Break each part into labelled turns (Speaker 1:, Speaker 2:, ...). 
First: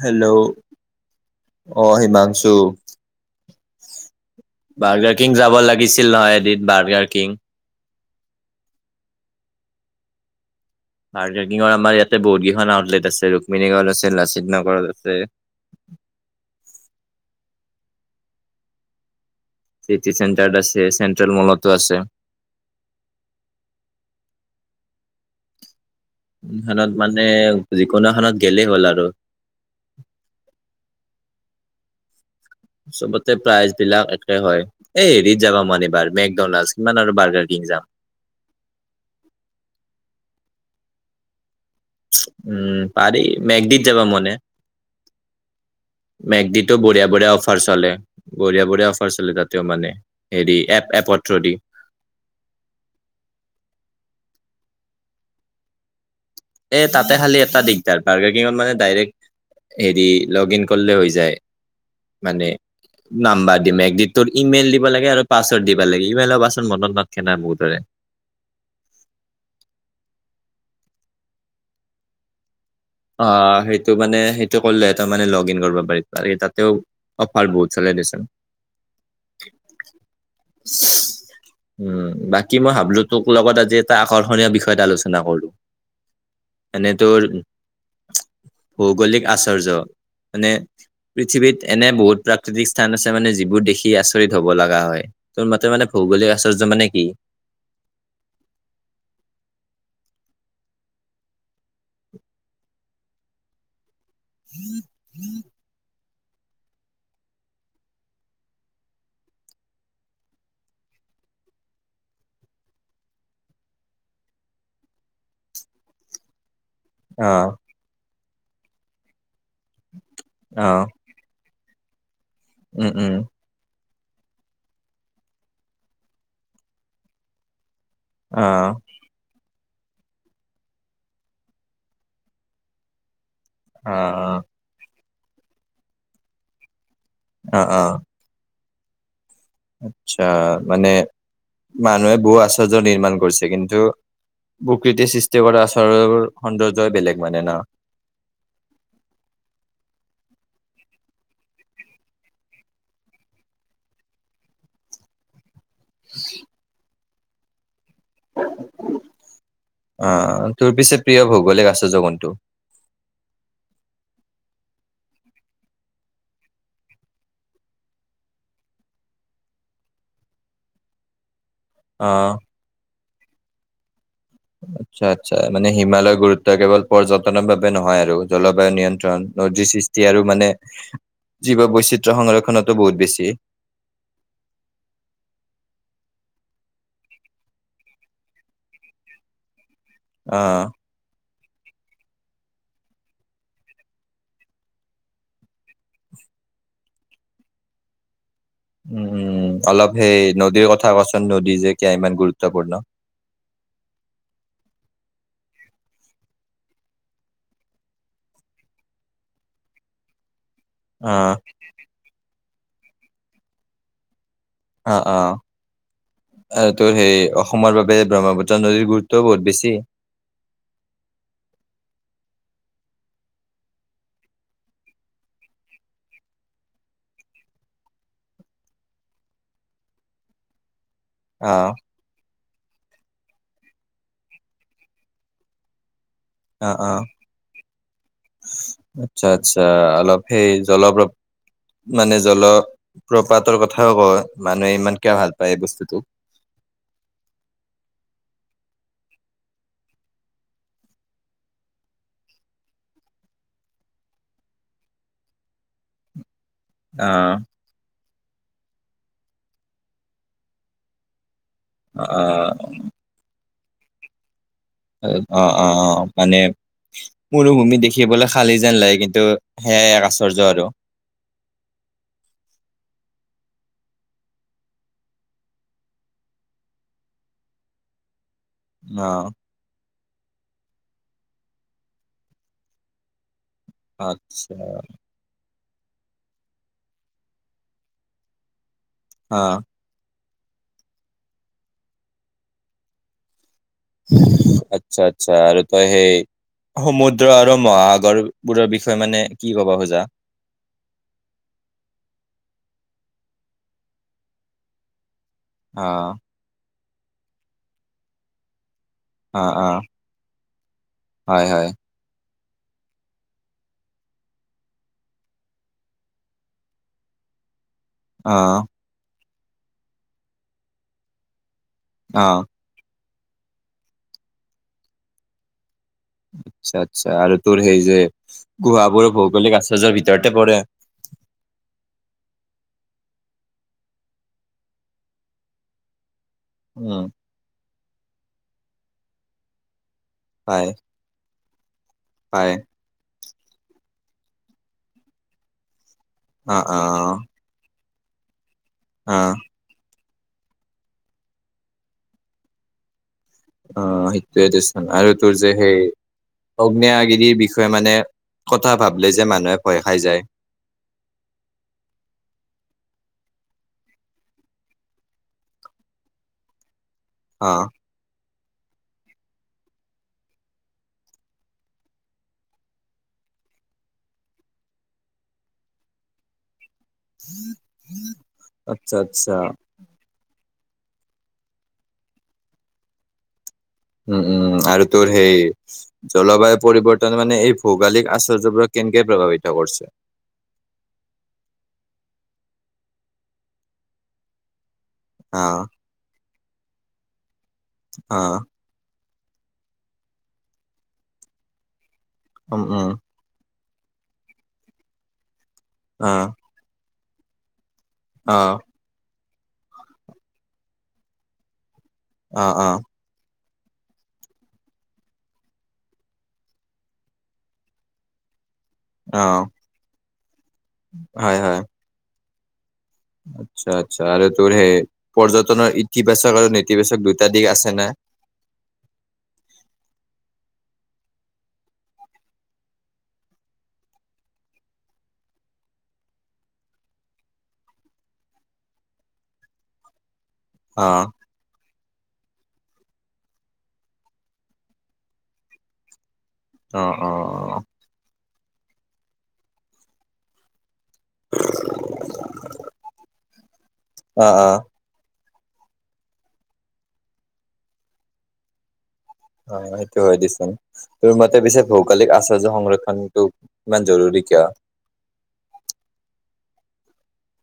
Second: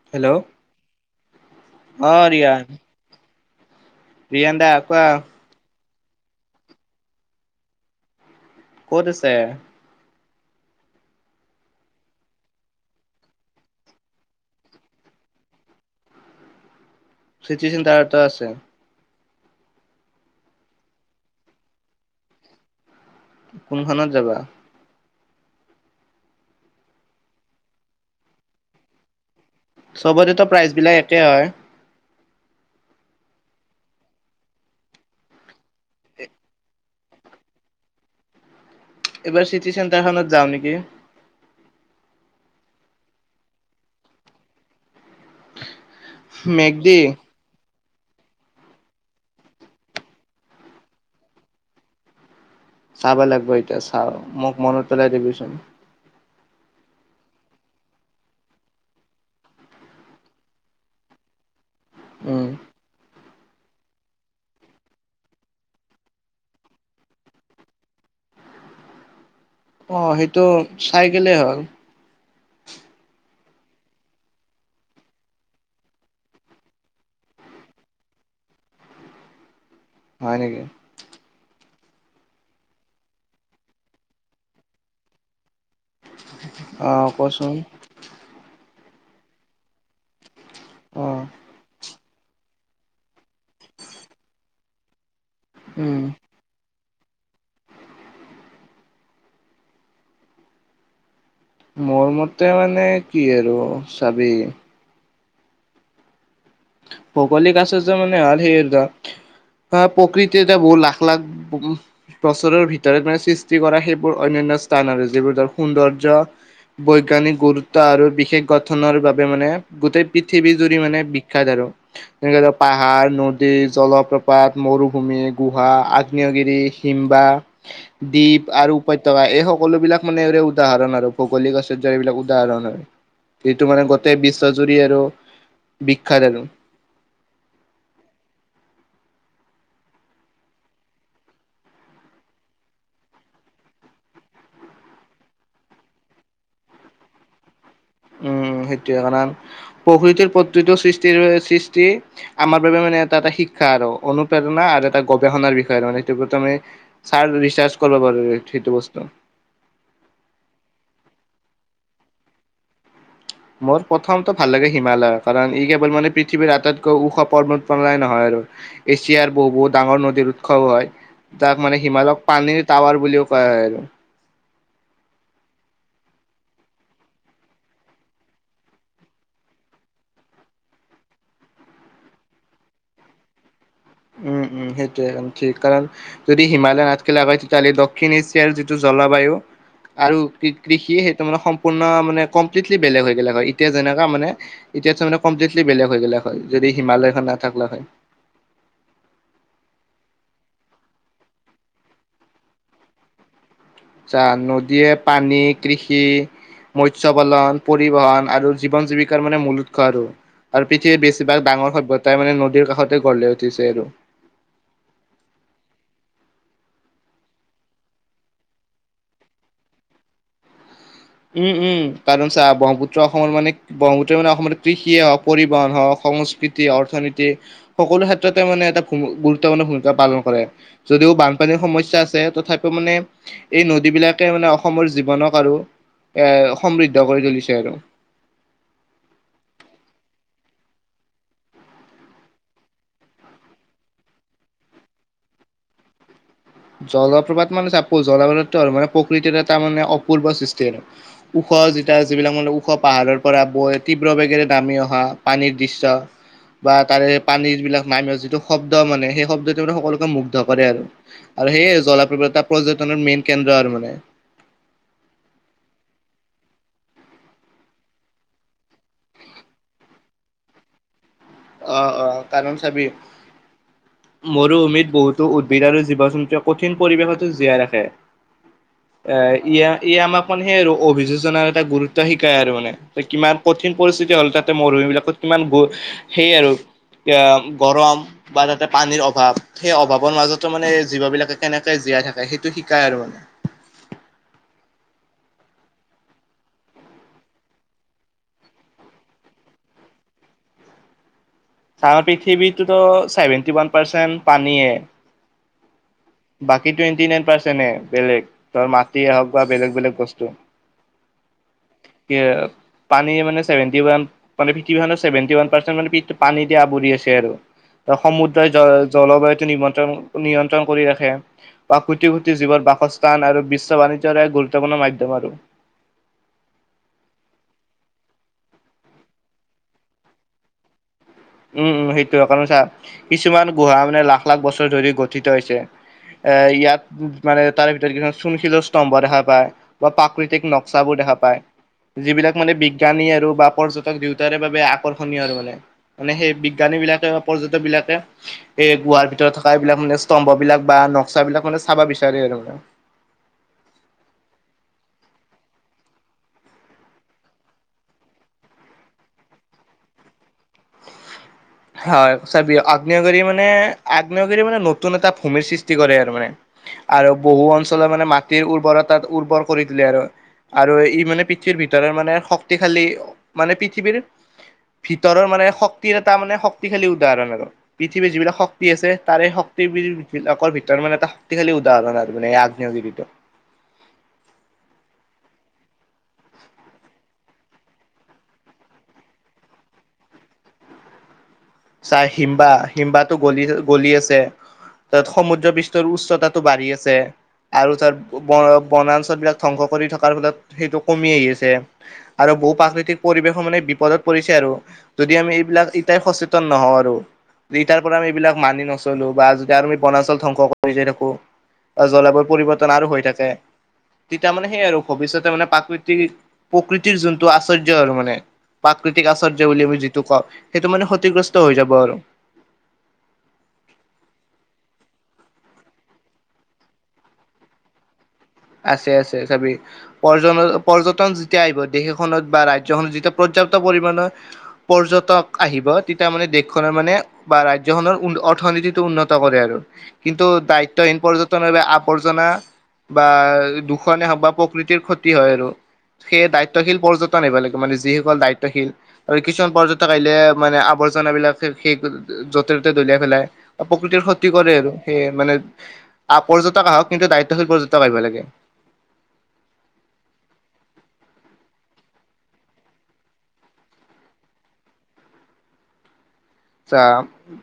Speaker 1: Hello অ হিমাংশু
Speaker 2: প্ৰিয়ন দা কোৱা
Speaker 1: গিছিল নহয় এদিন বাৰ্গাৰ কিং
Speaker 2: ক'ত আছে
Speaker 1: [unintelligible] আমাৰ ইয়াতে বহুত কেইখন আউটলেট আছে ৰুক্মণীগ়ত আছে লাচিত নগৰত আছে [inaudible]
Speaker 2: চিতুৱেন তাৰ এটা আছে
Speaker 1: চিটি চেণ্টাৰ আছে চেণ্ট্ৰেল মলতো আছে
Speaker 2: কোনখনানত যাবা।
Speaker 1: ইহতত মানে যিকোনো এখনত গেলেই হ'ল আৰু
Speaker 2: চবতেতো প্ৰাইজবিলাক একেই হয়।
Speaker 1: চবতে প্ৰাইজ বিলাক একে হয় এই হেৰিত যাবা মান এইবাৰ মেকডনাল্ড কিমান আৰু বাৰ্গাৰ কিং জাম
Speaker 2: এইবাৰ চিটি চেণ্টাৰখনত যাওঁ নেকি
Speaker 1: উম পাৰি মেঘদপ যাবা মনে মেগডিতো
Speaker 2: মেগদি
Speaker 1: বঢ়িয়া বঢ়িয়া অফাৰ চলে বঢ়িয়া বঢ়িয়া অফাৰ চলে তাতেও মানে হেৰি এপ এপৰ থ্ৰদি
Speaker 2: চাব লাগিব এতিয়া চাও মোক মনত পেলাই দিবিচোন
Speaker 1: এই তাতে খালী এটা দিগদাৰ পাৰ্কিঙত মানে ডাইৰেক্ট হেৰি লগ ইন কৰিলে হৈ যায়
Speaker 2: উম
Speaker 1: মানে নাম্বাৰ দিম একদ তোৰ ইমেইল দিব লাগে আৰু পাছৱৰ্ড দিব লাগে। ইমেইলৰ পাছৰ্ড মনত নখে না বহুতৰে [unintelligible]
Speaker 2: অ', সেইটো চাই গেলে হ'ল।
Speaker 1: অ সেইটো মানে সেইটো কইলে ত মানে লগ ইন কৰব পাৰি আৰু তাতেও অফাৰ বহুত চলে। [inaudible]
Speaker 2: হয় নেকি?
Speaker 1: উ বাকী মই ভাবলো তোক লগত আজি এটা আকৰ্ষণীয় বিষয়ত এটা আলোচনা কৰো।
Speaker 2: অ', কোৱাচোন।
Speaker 1: ভৌগলিক আশৰ্য, মানে
Speaker 2: অ
Speaker 1: পৃথিৱীত এনে বহুত প্ৰাকৃতিক স্থান আছে মানে যিবোৰ দেখি আচৰিত হ'ব লগা হয় তোৰ মতে মানে
Speaker 2: উম
Speaker 1: ভৌগলিক আচৰ্য মানে [unintelligible]
Speaker 2: মোৰ মতে মানে কি আৰু চাবি ভৌগোলিক আচাৰ্য মানে [unintelligible] [unintelligible] প্ৰকৃতি এতিয়া বহ, লাখ লাখ [unintelligible] বছৰৰ ভিতৰত মানে সৃষ্টি কৰা সেইবোৰ অন্যন্য স্থান আৰু যিবোৰ ধৰ সৌন্দৰ্য
Speaker 1: অ
Speaker 2: বৈজ্ঞানিক গুৰুত্ব আৰু বিশেষ গঠনৰ বাবে মানে গোটেই পৃথিৱী
Speaker 1: অ
Speaker 2: জুৰি মানে বিক আৰু, যেনেক পাহাৰ
Speaker 1: উম-উম,
Speaker 2: নদী জলপ-' [unintelligible] মৰুভূমি, গুহা, আগ্নেয়গিৰি, শিম্বা দ্বীপ আৰু উপত্যকা এই হক সকলোবিলাক মানে এওৰে উদাহৰণ আৰু ভৌগলিক আশ্চৰ্য্যৰ এইবিলাক উদাহৰণ হয়। এইটো মানে গোটেই
Speaker 1: অ-অ-অ-অ,
Speaker 2: বিশ্বজুৰি আৰু বিখ্যাত আৰু।
Speaker 1: অঁ অঁ আচ্ছা, মানে মানুহে বহু আশ্চৰ্য নিৰ্মাণ কৰিছে কিন্তু প্ৰকৃতিয়ে সৃষ্টি কৰা আচাৰৰ সৌন্দৰ্যই বেলেগ মানে ন?
Speaker 2: উম সেইটোয়ে কাৰণ, প্ৰকৃতিৰ প্ৰতিটো সৃষ্টিৰ সৃষ্টি আমাৰ বাবে [unintelligible] এটা এটা শিক্ষা আৰু অনুপ্ৰেৰণা আৰু এটা গৱেষণাৰ বিষয় আৰু মানে সিটো [unintelligible]
Speaker 1: অঁ তোৰ পিছে প্ৰিয় ভোগ গলিক আচাৰ্য্য কোনটো?
Speaker 2: মোৰ প্ৰথমটো ভাল লাগে হিমালয় কাৰণ ই কেৱল মানে পৃথিৱীৰ আটাইতকৈ ওখ পৰ্বতমালাই নহয় আৰু। এছিয়াৰ বহুত ডাঙৰ নদীৰ উৎসৱ হয়। তাক মানে হিমালয়ক
Speaker 1: অ'
Speaker 2: পানীৰ টাৱাৰ বুলিও কয় আৰু।
Speaker 1: [inaudible] আচ্ছা আচ্ছা, মানে হিমালয়ৰ গুৰুত্ব কেৱল পৰ্যটনৰ বাবে নহয় আৰু জলবায়ু নিয়ন্ত্ৰণ নদীৰ সি [unintelligible] আৰু মানে, জীৱ বৈচিত্ৰ সংৰক্ষনতো বহুত বেছি।
Speaker 2: উম, উম, সেইটোৱে [unintelligible] ঠিক কাৰণ যদি হিমালয় নাথকিলাক হয় তেতিহলে দক্ষিণ এছিয়াৰ যিটো [unintelligible] জল-বায়ু আৰু
Speaker 1: অ'
Speaker 2: কৃ-কৃষি সেই [unintelligible] মানে কমপ্লিটলি [unintelligible] মানে কমপ্লিটলি বেলেগ হৈ গেলাক হয়, এতিয়া যেনেকা মানে, এতিয়াটো মানে কমপ্লিতলি বেলেগ হৈ গেলাক হয়। এইহিমালয়খন নাথাকলাক হয়।
Speaker 1: [unintelligible] উম উম, অলপ সেই নদীৰ কথা কচোন, নদী যে কিয় ইমান গুৰুত্বপূৰ্ণ। [unintelligible]
Speaker 2: চা নদীয়ে পানী কৃষি মৎস্য পালন, পৰিবহন আৰু জীৱন জীৱিকাৰ মানে মূল উৎস আৰু। আৰু পৃথিৱী
Speaker 1: অ',
Speaker 2: বেছিভাগ ডাঙৰ সভ্যতাই মানে নদীৰ কাষতে গঢ় লৈ উঠিছে আৰু।
Speaker 1: আ, আ। আৰু তোৰ সেই অসমৰ বাবে ব্ৰহ্মপুত্ৰ নদীৰ গুৰুত্বও বহুত বেছি। [unintelligible]
Speaker 2: উম উম কাৰণ চা ব্ৰহ্মপুত্ৰ অসমৰ মানে ব্ৰহ্মপুত্ৰ মানে অসম কৃষিয়ে হওক পৰিবহন হওক সংস্কৃতি, অৰ্থনীতি সকলো ক্ষেত্ৰতে মানে এটা ভুমি, গুৰুত্বপূৰ্ণ ভূমিকা পালন কৰে। যদিও বানপানীৰ
Speaker 1: অ',
Speaker 2: সমস্যা আছে তথাপি-' মানে নদীবিলাকে মানে অসমৰ জীৱনক আৰু এ
Speaker 1: অ'
Speaker 2: সমৃদ্ধ
Speaker 1: অ',
Speaker 2: কৰি তুলিছে আৰু
Speaker 1: আচ্ছা আচ্ছা, অলপ সেই জলপ্ৰ মানে জলপ্ৰপাতৰ কথাও ক, মানুহে ইমান কিয় ভাল পায় এই বস্তুটোক?
Speaker 2: জলপ্ৰপাত মানে চা, জলপ্ৰপ্ৰাতটো হ'ল মানে প্ৰকৃতিৰ এটা মানে অপূৰ্ব সৃষ্টি আৰু ওখ যেতিয়া যিবিলাক মানে ওখ পাহাৰৰ পৰা বৈ তীব্ৰ বেগেৰে নামি অহা পানীৰ দৃশ্য বা তাৰে
Speaker 1: অ',
Speaker 2: পানীৰ বিলাক নামি যিটো শব্দ মানে, সেই শব্দটো মানে সকলোকে মুগ্ধ কৰে আৰু আৰু সেইয়ে জলপ্ৰপ্ৰাতৰ
Speaker 1: অ',
Speaker 2: পৰ্যটনৰ মেইন কেন্দ্ৰ আৰু মানে
Speaker 1: অ', অ', অ', মানে মৰুভূমি দেখিবলৈ খালী যেন লাগে কিন্তু সেয়াই এক আশ্চৰ্য্য আৰু
Speaker 2: অ অ কাৰণ চাবি মৰুভূমিত বহুতো উদ্ভিদ আৰু জীৱ-জন্তুৱে কঠিন পৰিৱেশতো জীয়াই ৰাখে এ
Speaker 1: অ',
Speaker 2: ইয়া ই আমাক মানে সেই আৰু অভিযোজনাৰ এটা গুৰুত্ব শিকাই আৰু মানে ত কিমান কঠিন পৰিস্থিতি হ'ল
Speaker 1: আচ্ছা
Speaker 2: তাতে মৰুভূমিবিলাকত কিমান গ সেই আৰু গৰম বা তাতে পানীৰ অভাৱ
Speaker 1: অ',
Speaker 2: সেই অভাৱৰ মাজত মানে জীৱ বিলাকে কেনেকে জীয়াই থাকে সেইটো শিকায় আৰু মানে
Speaker 1: আচ্ছা আচ্ছা আৰু তই সেই সমুদ্ৰ আৰু মহাসাগৰবোৰৰ বিষয়ে মানে কি ক'বা খোজা?
Speaker 2: চা পৃথিৱীতোতো ছেভেনটি ওৱান পাৰ্চেণ্ট পানীয়ে
Speaker 1: অ
Speaker 2: বাকী টুৱেন্টি নাইন পাৰ্চেন্ত হে বেলেগ ধৰ মা টিৱে হওঁক বা
Speaker 1: অ',
Speaker 2: বেলেগ
Speaker 1: অ',
Speaker 2: বেলেগ বস্তু।
Speaker 1: হয় হয়
Speaker 2: কি পানী মানে সেৱেণ্টি ওৱান, মানে পৃথিৱীখনত সেৱেণ্টি ওৱান পানী দি আৱৰি আছে আৰু সমুদ্ৰই জ
Speaker 1: অ',
Speaker 2: জলবায়ুটো নিমন্ত্ৰণ নিয়ন্ত্ৰণ কৰি ৰাখে। বা কোটি
Speaker 1: অ'।
Speaker 2: কোটি জীৱৰ বাসস্থান আৰু বিশ্ব বাণিজ্যৰ এক গুৰুত্বপূৰ্ণ মাধ্যম আৰু
Speaker 1: আচ্ছা আচ্ছা আৰু তোৰ সেই যে গুহাবোৰো ভৌগোলিক আশ্চৰ্য্যৰ ভিতৰতে পৰে।
Speaker 2: উম, উম সেইটোৱে কাৰণ চা কিছুমান গুহা মানে লাখ-লাখ বছৰ ধৰি গঠিত হৈছে। এ ইয়াত
Speaker 1: উম
Speaker 2: মানে তাৰ ভিতৰত কিছুমান চূণশিলৰ স্তম্ভ দেখা পায়। বা প্ৰাকৃতিক
Speaker 1: পায়
Speaker 2: নক্সাবোৰ দেখা পায় যিবিলাক মানে
Speaker 1: পায়
Speaker 2: বিজ্ঞানী আৰু বা পৰ্যটক দুয়োটাৰে বাবে আকৰ্ষণীয় আৰু মানে মানে সেই
Speaker 1: অ
Speaker 2: বিজ্ঞানী
Speaker 1: অ
Speaker 2: বিলাকে বা পৰ্যটক বিলাকে এই গুহাৰ
Speaker 1: অ
Speaker 2: ভিতৰত থকা এইবিলাক মানে স্তম্ভ বিলাক বা নক্সা বিলাক মানে চাব বিচাৰে আৰু
Speaker 1: অ', সেইটোৱে দেচোন আৰু তোৰ যে সেই আগ্নেয়গিৰিৰ বিষয়ে মানে কথা ভাবিল যে মানুহে ভয় খাই যায়। [inaudible]
Speaker 2: হয় চাবি আগ্নেয়গিৰি মানে আগ্নেয়গিৰি মানে নতুন এটা ভূমিৰ সৃষ্টি কৰে আৰু মানে আৰু
Speaker 1: অ
Speaker 2: বহু অঞ্চলৰ মানে মাটিৰ উৰ্বৰতাত উৰ্বৰ কৰি দিলে আৰু আৰু ই মানে পৃথিৱীৰ ভিতৰত মানে শক্তিশালী, মানে পৃথিৱীৰ ভিতৰৰ মানে শক্তিৰ এটা মানে শক শক্তিশালী উদাহৰণ আৰু পৃথিৱীৰ যিবিলাক শক্তি আছে
Speaker 1: আচ্ছা আচ্ছা
Speaker 2: তাৰেই শক্তিবিলাকৰ ভিতৰ তাৰমানে এটা শক্তিশালী উদাহৰণ আৰু মানে আগ্নেয়গিৰিটো।
Speaker 1: উম উম আৰু তোৰ সেই জলবায়ু পৰিৱৰ্তন মানে এই ভৌগলিক আশচৰ্যবোৰক কেনকে প্ৰভাৱিত কৰিছে?
Speaker 2: চা হিম্বা, হিম্বাটো গলি গলি আছে তাৰ
Speaker 1: অ
Speaker 2: সমুদ্ৰ পৃষ্ঠৰ উচ্চতাত বাঢ়ি আছে আৰু তাৰ
Speaker 1: অ
Speaker 2: বনা বনাঞ্চ বিলাক ধ্বংস কৰি থকাৰ ফলত সেইটো কমি আহি আছে আৰু বহু
Speaker 1: উম উম
Speaker 2: প্ৰাকৃতিক পৰিৱেশ মানে পদত পৰিছে আৰু যদি আমি এইবিলাক ইটাই
Speaker 1: অ
Speaker 2: সচ তাৰ পৰা আমি এইবিলাক
Speaker 1: অ
Speaker 2: মানি
Speaker 1: অ
Speaker 2: নচলো বা যদি আৰু আমি বনাঞ্চল ধ্বংস কৰি যায় থাকো জলবায়ু
Speaker 1: অ
Speaker 2: পৰিৱৰ্তন আৰু হৈ থাকে তেতিয়া মানে সেই আৰু ভৱিষ্যতে মানে প্ৰাকৃতিক প্ৰকৃতিৰ যোনটো আশ্চৰ্য্য আৰু মানে প্ৰাকৃতিক
Speaker 1: অ
Speaker 2: আশ্চৰ্য্য বুলি আমি যিটো কওঁ, সেইটো মানে
Speaker 1: হয়
Speaker 2: ক্ষতিগ্ৰস্ত
Speaker 1: হয়
Speaker 2: হৈ যাব আৰু
Speaker 1: আচ্ছা আচ্ছা আৰু তোৰ সেই পৰ্যটনৰ ইতিবাচক আৰু নেতিবাচক দুটা দিশ আছে না
Speaker 2: আছে আছে চি পৰ্য পৰ্য্যটন যেতিয়া আহিব দেশখনত বা ৰাজ্যখনত যেতিয়া প পৰ্যাপ্ত পৰিমণৰ পৰ্যটক আহিব তেতিয়া মানে দেশখনৰ মানে বা ৰাজ্যখনৰ অৰ্থনীতিটো উন্নত কৰে আৰু কিন্তু দায়িত্বহীন
Speaker 1: অ',
Speaker 2: পৰ্যটনেৰে আৱৰ্জনা। বা দূষনেে হওক বা প্ৰকৃতিৰ ক্ষতি হয় আৰু সেই দায়িত্বশী
Speaker 1: অ',
Speaker 2: পৰ্যটন এইব লাগে
Speaker 1: অ',
Speaker 2: মানে যিসকল দায়িত্বশীল আৰু কিছুমান পৰ্যটক ক আহিলে মানে আৱ জাবলাক সেই যতে ত'তে দলিয়াই পেলাই প্ৰকৃতিৰ ক্ষতি
Speaker 1: অ', অ',
Speaker 2: কৰে
Speaker 1: অ',
Speaker 2: আৰু সেইয়ে মানে আ পৰ্যটক আহক কিন্তু দায়িত্বশীল পৰ্যটক আহ়িব লাগে।
Speaker 1: হয় সেইটো হয় দিচোন তোৰ মতে পিছে ভৌগালিক আচৰ্য্য সংৰক্ষণটো ইমান জৰুৰী কিয় [unintelligible]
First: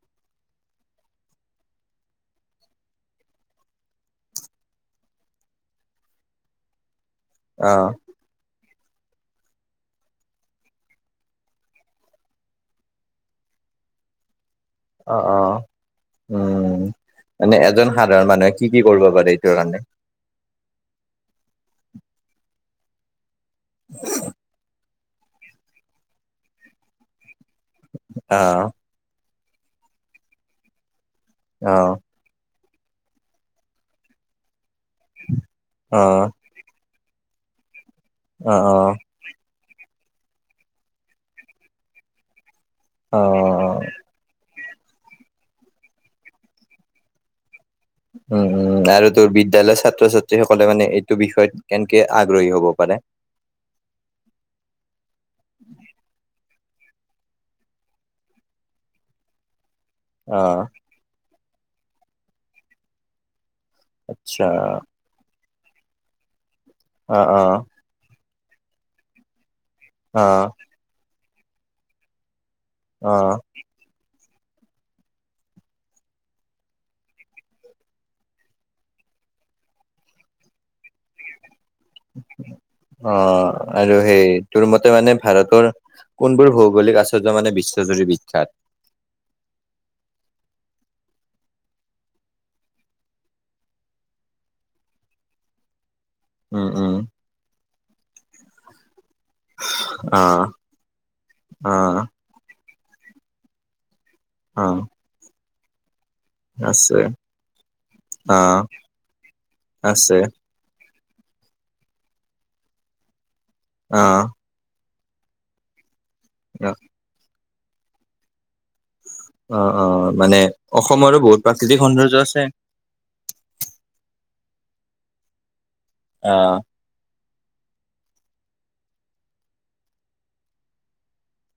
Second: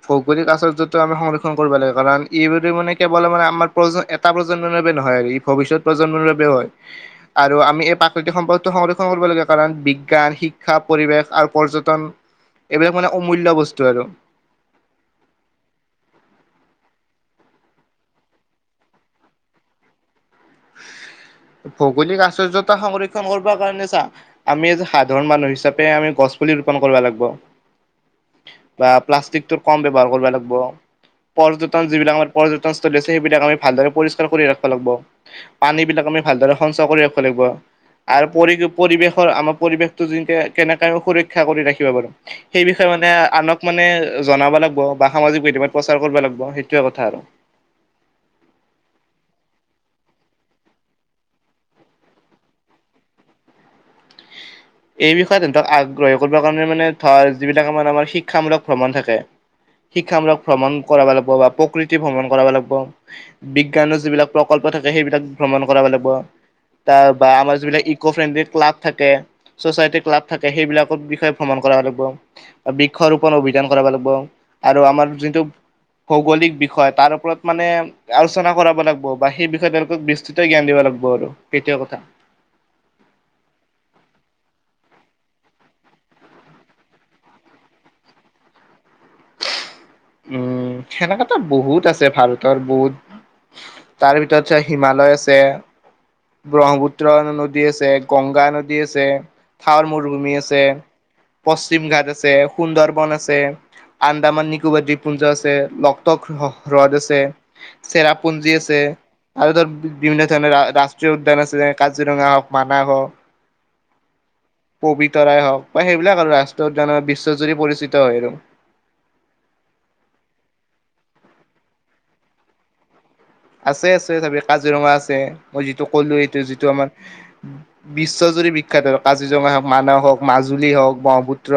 Speaker 2: ভৌগলিক আশৰ্যতটো আমি সংৰক্ষন কৰিব লাগে কাৰণ এইব মানে কেৱল মানে আমাৰ প্ৰ এটা প্ৰজন্মৰ বাবে নহয়, আৰু ই ভৱিষ্যত প্ৰজন্মৰ বাবে হয়, আৰু আমি
Speaker 1: অ',
Speaker 2: এই প্ৰাকৃতিক সম্পদ। সংৰক্ষণ কৰিবলগীয়া কাৰণ বিজ্ঞান শিক্ষা পৰিৱেশ আৰু পৰ্যটন এইবিলাক মানে অমূল্য বস্তু আৰু।
Speaker 1: অ', অ', উম, মানে এজন সাধাৰণ মানুহে কি, কি কৰিব পাৰে এইটো কাৰণে
Speaker 2: ভৌগলিক আশ্চৰ্যতা সংৰক্ষণ কৰিব কাৰণে চা আমি গাঁওৰ মানুহ হিচাপে আমি গছপুলি ৰোপণ কৰিব লাগিব
Speaker 1: অ',
Speaker 2: বা প্লাষ্টিক কম ব্যৱহাৰ কৰিব লাগিব পৰ্যটন
Speaker 1: অ',
Speaker 2: যিবিলাক পৰ্য্যতক। সেইবিলাক আমি ভাল দৰে পৰিষ্কাৰ কৰি ৰাখিব লাগিব, পানী বিলাক আমি
Speaker 1: অ',
Speaker 2: ভালদৰে সংচয় কৰি ৰাখিব লাগিব। লাগিব আৰু পৰি
Speaker 1: অ', অ'।
Speaker 2: পৰিৱেশৰ আমাৰ পৰিৱেশ। কেনেক সুৰক্ষা কৰি ৰাখিব পাৰ সেই বিষয়ে মানে আনক
Speaker 1: অ',
Speaker 2: মানে জনাব লাগিব। বা সামাজিক মধ্যমত প্ৰচাৰ কৰিব লাগিব সেইটোৱে কথা আৰু।
Speaker 1: উম -উম আৰু তোৰ বিদ্য়ালয় ছাত্ৰ ছাত্ৰী সকলে মানে এইটো বিষয়ত কেনকে আগ্ৰহী হ'ব পাৰে। [inaudible]
Speaker 2: এই বিষয়ে তেহেতক আগ্ৰহ কৰিব। কাৰে মানে ধৰ যিবিলাক আমাৰ আমাৰ শিক্ষামূলক ভ্ৰমণ থাকে শিক্ষামূলক
Speaker 1: অ',
Speaker 2: ভ্ৰমণ কৰা লাগিব বা প্ৰকৃতি ভ্ৰমণ কৰাব লাগিব। বিজ্ঞানৰ যিবিলাক
Speaker 1: আচ্ছা,
Speaker 2: প্ৰকল্প থাকে সেইবিলাক ভ্ৰমণ কৰা লাগিব। তাৰ
Speaker 1: অ',
Speaker 2: বা আমাৰ
Speaker 1: অ',
Speaker 2: যিবিলাক ইক' ফ্ৰেণ্ডলি ক্লাব থাকে চ'চাইটি ক্লাব থাকে
Speaker 1: অ',
Speaker 2: সেইবিলাকৰ বিষয়ে ভ্ৰমণ কৰাব লাগিব বৃক্ষ
Speaker 1: অ'।
Speaker 2: ৰোপণ অভিধান কৰা লাগিব আৰু আমাৰ যোনটো। ভৌগলিক বিষয় তাৰ ওপৰত মানে আলোচনা কৰাব লাগিব বা সেই বিষয়ে তেওঁলোকক বিস্তৃত জ্ঞান দিব লাগ চ ব আৰু। সেইটোৱে কথা।
Speaker 1: অ' আৰু সেই। তোৰ মতে মানে ভাৰতৰ কোনবোৰ ভৌগোলিক আশ্চৰ্য মানে বিশ্বজুৰি বিখ্যাত। [inaudible]
Speaker 2: উম সেনেককাতো বহুত আছে ভাৰতৰ বহুত। তাৰ ভিতৰতছে হিমালয় আছে
Speaker 1: উম, উম,
Speaker 2: ব্ৰহ্মপুত্ৰ নদী আছে, গংগা নদী আছে। থাৱৰ মৰুভূমি
Speaker 1: অ',
Speaker 2: আছে, পশ্চিম
Speaker 1: অ',
Speaker 2: ঘাট আছে সুন্দৰবন আছে। আন্দামান
Speaker 1: অ',
Speaker 2: নিকোবাৰ দ্বীপুঞ্জ আছে লগ হ্ৰদ আছে চেৰাপুঞ্জী
Speaker 1: অ',
Speaker 2: আছে আৰু ধৰ
Speaker 1: আছে
Speaker 2: বিভিন্ন ধৰণৰ ৰাজ। উদ্যান আছে যে কাজিৰঙা হওক মানাহ হওক
Speaker 1: আহ।
Speaker 2: পবিতৰাই হওক বা সেইবিলাক আৰু ৰাষ্ট্ৰ উদ্যান বিশ্বজুৰি পৰিচিত হয় আৰু
Speaker 1: অ', অ', মানে অসমৰো বহুত প্ৰাকৃতিক সৌন্দৰ্য আছে
Speaker 2: আছে, আছে তাপি কাজিৰঙা আছে মই যিটো কলো সিটো
Speaker 1: অ',
Speaker 2: যিটো আমাৰ বিশ্বজুৰি বিখ্যয়াত কাজিৰঙা হওক মানস হওক মাজুলী হওক ব্ৰহ্মপুত্ৰ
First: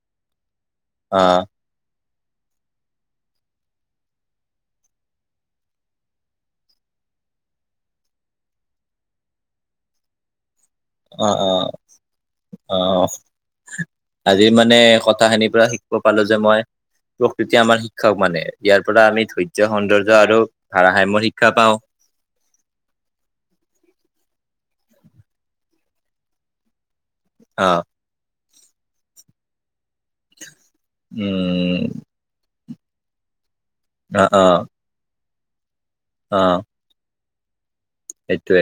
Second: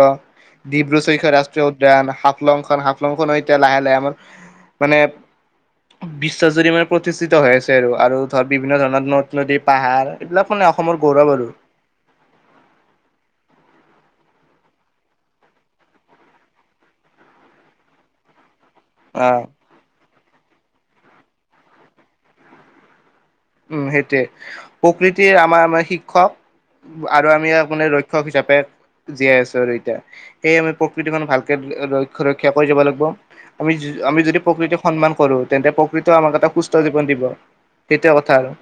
Speaker 2: ডিব্ৰু সৈখ্য
Speaker 1: অ',
Speaker 2: ৰাষ্ট্ৰীয় উদ্যান হাফলংখন হাফলং খন এতিয়া লাহে লাহে আমাৰ মানে বিশ্বজুৰি মানে প্ৰতিষ্ঠিত হৈ আছে আৰু ধৰ বিভিন্ন ধৰণৰ নদ-নদী পাহাৰ এইবিলাক, মানে অসমৰ গৌৰৱ
Speaker 1: অ',
Speaker 2: আৰু
Speaker 1: অ', অ', আজি মানে কথাখিনিৰ পৰা শিকিব পালোঁ যে মই প্ৰকৃতিয় আমাৰ শিক্ষক মানে। ইয়াৰ পৰা আমি
Speaker 2: আহ
Speaker 1: ধৈৰ্য সৌন্দৰ্য আৰু ভাৰসাম্য শিক্ষা পাওঁ।
Speaker 2: উম্, সেইটোৱে প্ৰকৃতিৰ আমাৰ শিক্ষক। আৰু আমি
Speaker 1: অ',
Speaker 2: আপোনে ৰক্ষক হিচাপে জীয়াই আছোঁ আৰু এতিয়া। সেয়ে আমি প্ৰকৃতি মানুহ ভালকে
Speaker 1: উম,
Speaker 2: ৰক্ষ ৰক্ষা কৰি যাব লাগিব। আমি, আমি
Speaker 1: অ',
Speaker 2: যদি
Speaker 1: অ',
Speaker 2: প্ৰকৃতিক সন্মান কৰো, তেন্তে প্ৰকৃতিও আমাক এটা
Speaker 1: অ',
Speaker 2: সুস্থ জীৱন দিব তেতিয়া।
Speaker 1: সেইটোৱে,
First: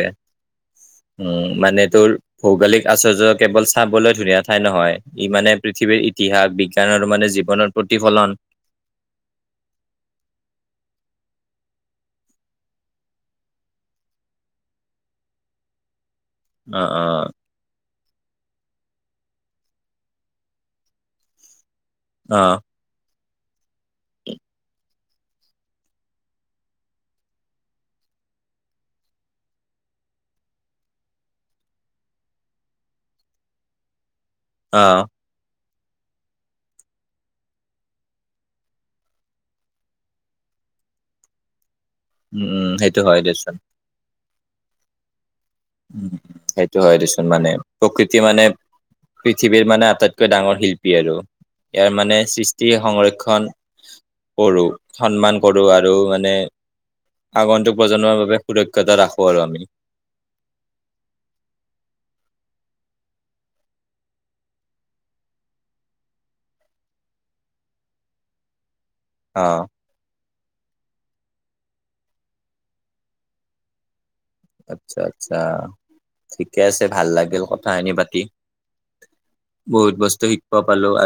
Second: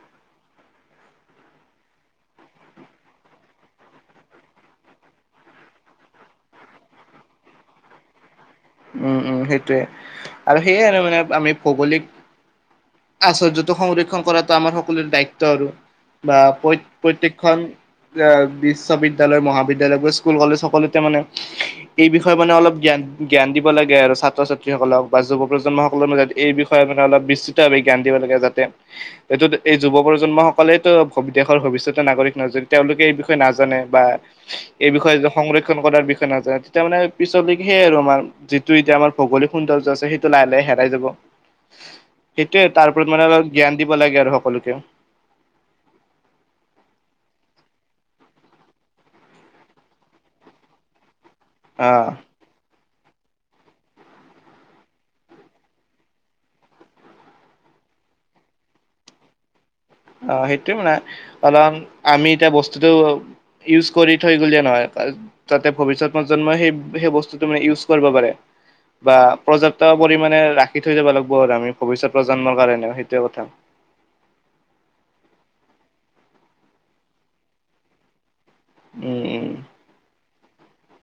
Speaker 1: উম্, মানে তোৰ ভৌগোলিক, আচাৰ্য্য কেৱল চাবলৈ ধুনীয়া ঠাই নহয়, ই মানে পৃথিৱীৰ ইতিহাস, বিজ্ঞান আৰু মানে জীৱনৰ প্ৰতি প্ৰতিফলন।
Speaker 2: উম্, উম্, সেইটোৱে আৰু সেইয়াই আৰু মানে আমি ভৌগোলিক, আশ্চৰ্যটো সংৰক্ষণ কৰাটো আমাৰ সকলৰে দায়িত্ব আৰু। বা
Speaker 1: অ', অ',
Speaker 2: প্ৰ-প্ৰত্যেকখন এ বিশ্ববিদ্য়ালয় মহাবিদ্য়ালয় স্কুল কলেজ সকলোতে মানে। এই বিষয়ে মানে
Speaker 1: অ',
Speaker 2: অলপ জ্ঞান জ্ঞান দিব লাগে আৰু ছাত্ৰ ছাত্ৰীসকলক। বা যুৱ প্ৰজন্ম সসকলৰ মাজত এই বিষয়ে মানে অলপ বিস্ত জ্ঞান দিব লাগে যাতে এইটোত এই যুৱ প্ৰজন্ম সকলে তো দেশৰ ভৱিষ্যতেৰ নাগৰিক নজ তেওঁলোকে এই বিষয়ে নাজানে বা এই
Speaker 1: অ',
Speaker 2: বিষয়েদি সংৰক্ষিত। কৰাৰ বিয় নাজয তেতিয়াানে পিছলৈকে আৰু আমাৰ যিটো এতিয়া আমাৰ ভৌগলিক সৌন্দৰ্যছে সেইটো লাহ লাহে। হেৰাই যাব।
Speaker 1: [inaudible]
Speaker 2: সেইটোৱে
Speaker 1: উম,
Speaker 2: তাৰ
Speaker 1: সেইটো
Speaker 2: ওপৰত
Speaker 1: হয়
Speaker 2: মানে অলপ
Speaker 1: দেচোন
Speaker 2: জ্ঞান দিব লাগে আৰু সকলোকে।
Speaker 1: উম সেইটো হয় দেচোন মানে প্ৰকৃতি মানে। পৃথিৱীৰ মানে আটাইতকৈ ডাঙৰ শিল্পী আৰু ইয়াৰ
Speaker 2: আহ
Speaker 1: মানে সৃষ্টি সংৰক্ষ ণ কৰো সন্মান কৰো আৰু মানে। আগন্তুক প্ৰজন্মৰ বাবে সুৰক্ষতা ৰাখো আৰু আমি।
Speaker 2: অ সেইটো মানে অলপ আমি এতিয়া বস্তুতটো ইউজ কৰি থৈ গলিয়ে নহয়। তাতে ভৱিষ্যত প্ৰজন্মই সেই সেই বস্তুটো মানে ইউজ কৰিব পাৰে। বা
Speaker 1: অ',
Speaker 2: পৰ্যাপ্ত পৰিমাণে। ৰাখি থৈ যাব লাগিব আৰু আমি ভৱিষ্যত প্ৰজন্মৰ কাৰণে সেইটোয়ে কথা।
Speaker 1: আচ্ছা আচ্ছা ঠিকে আছে ভাল লাগিল কথা খিনি পাতি।
Speaker 2: উম উম
Speaker 1: বহুত বস্তু শিকব পালো আৰু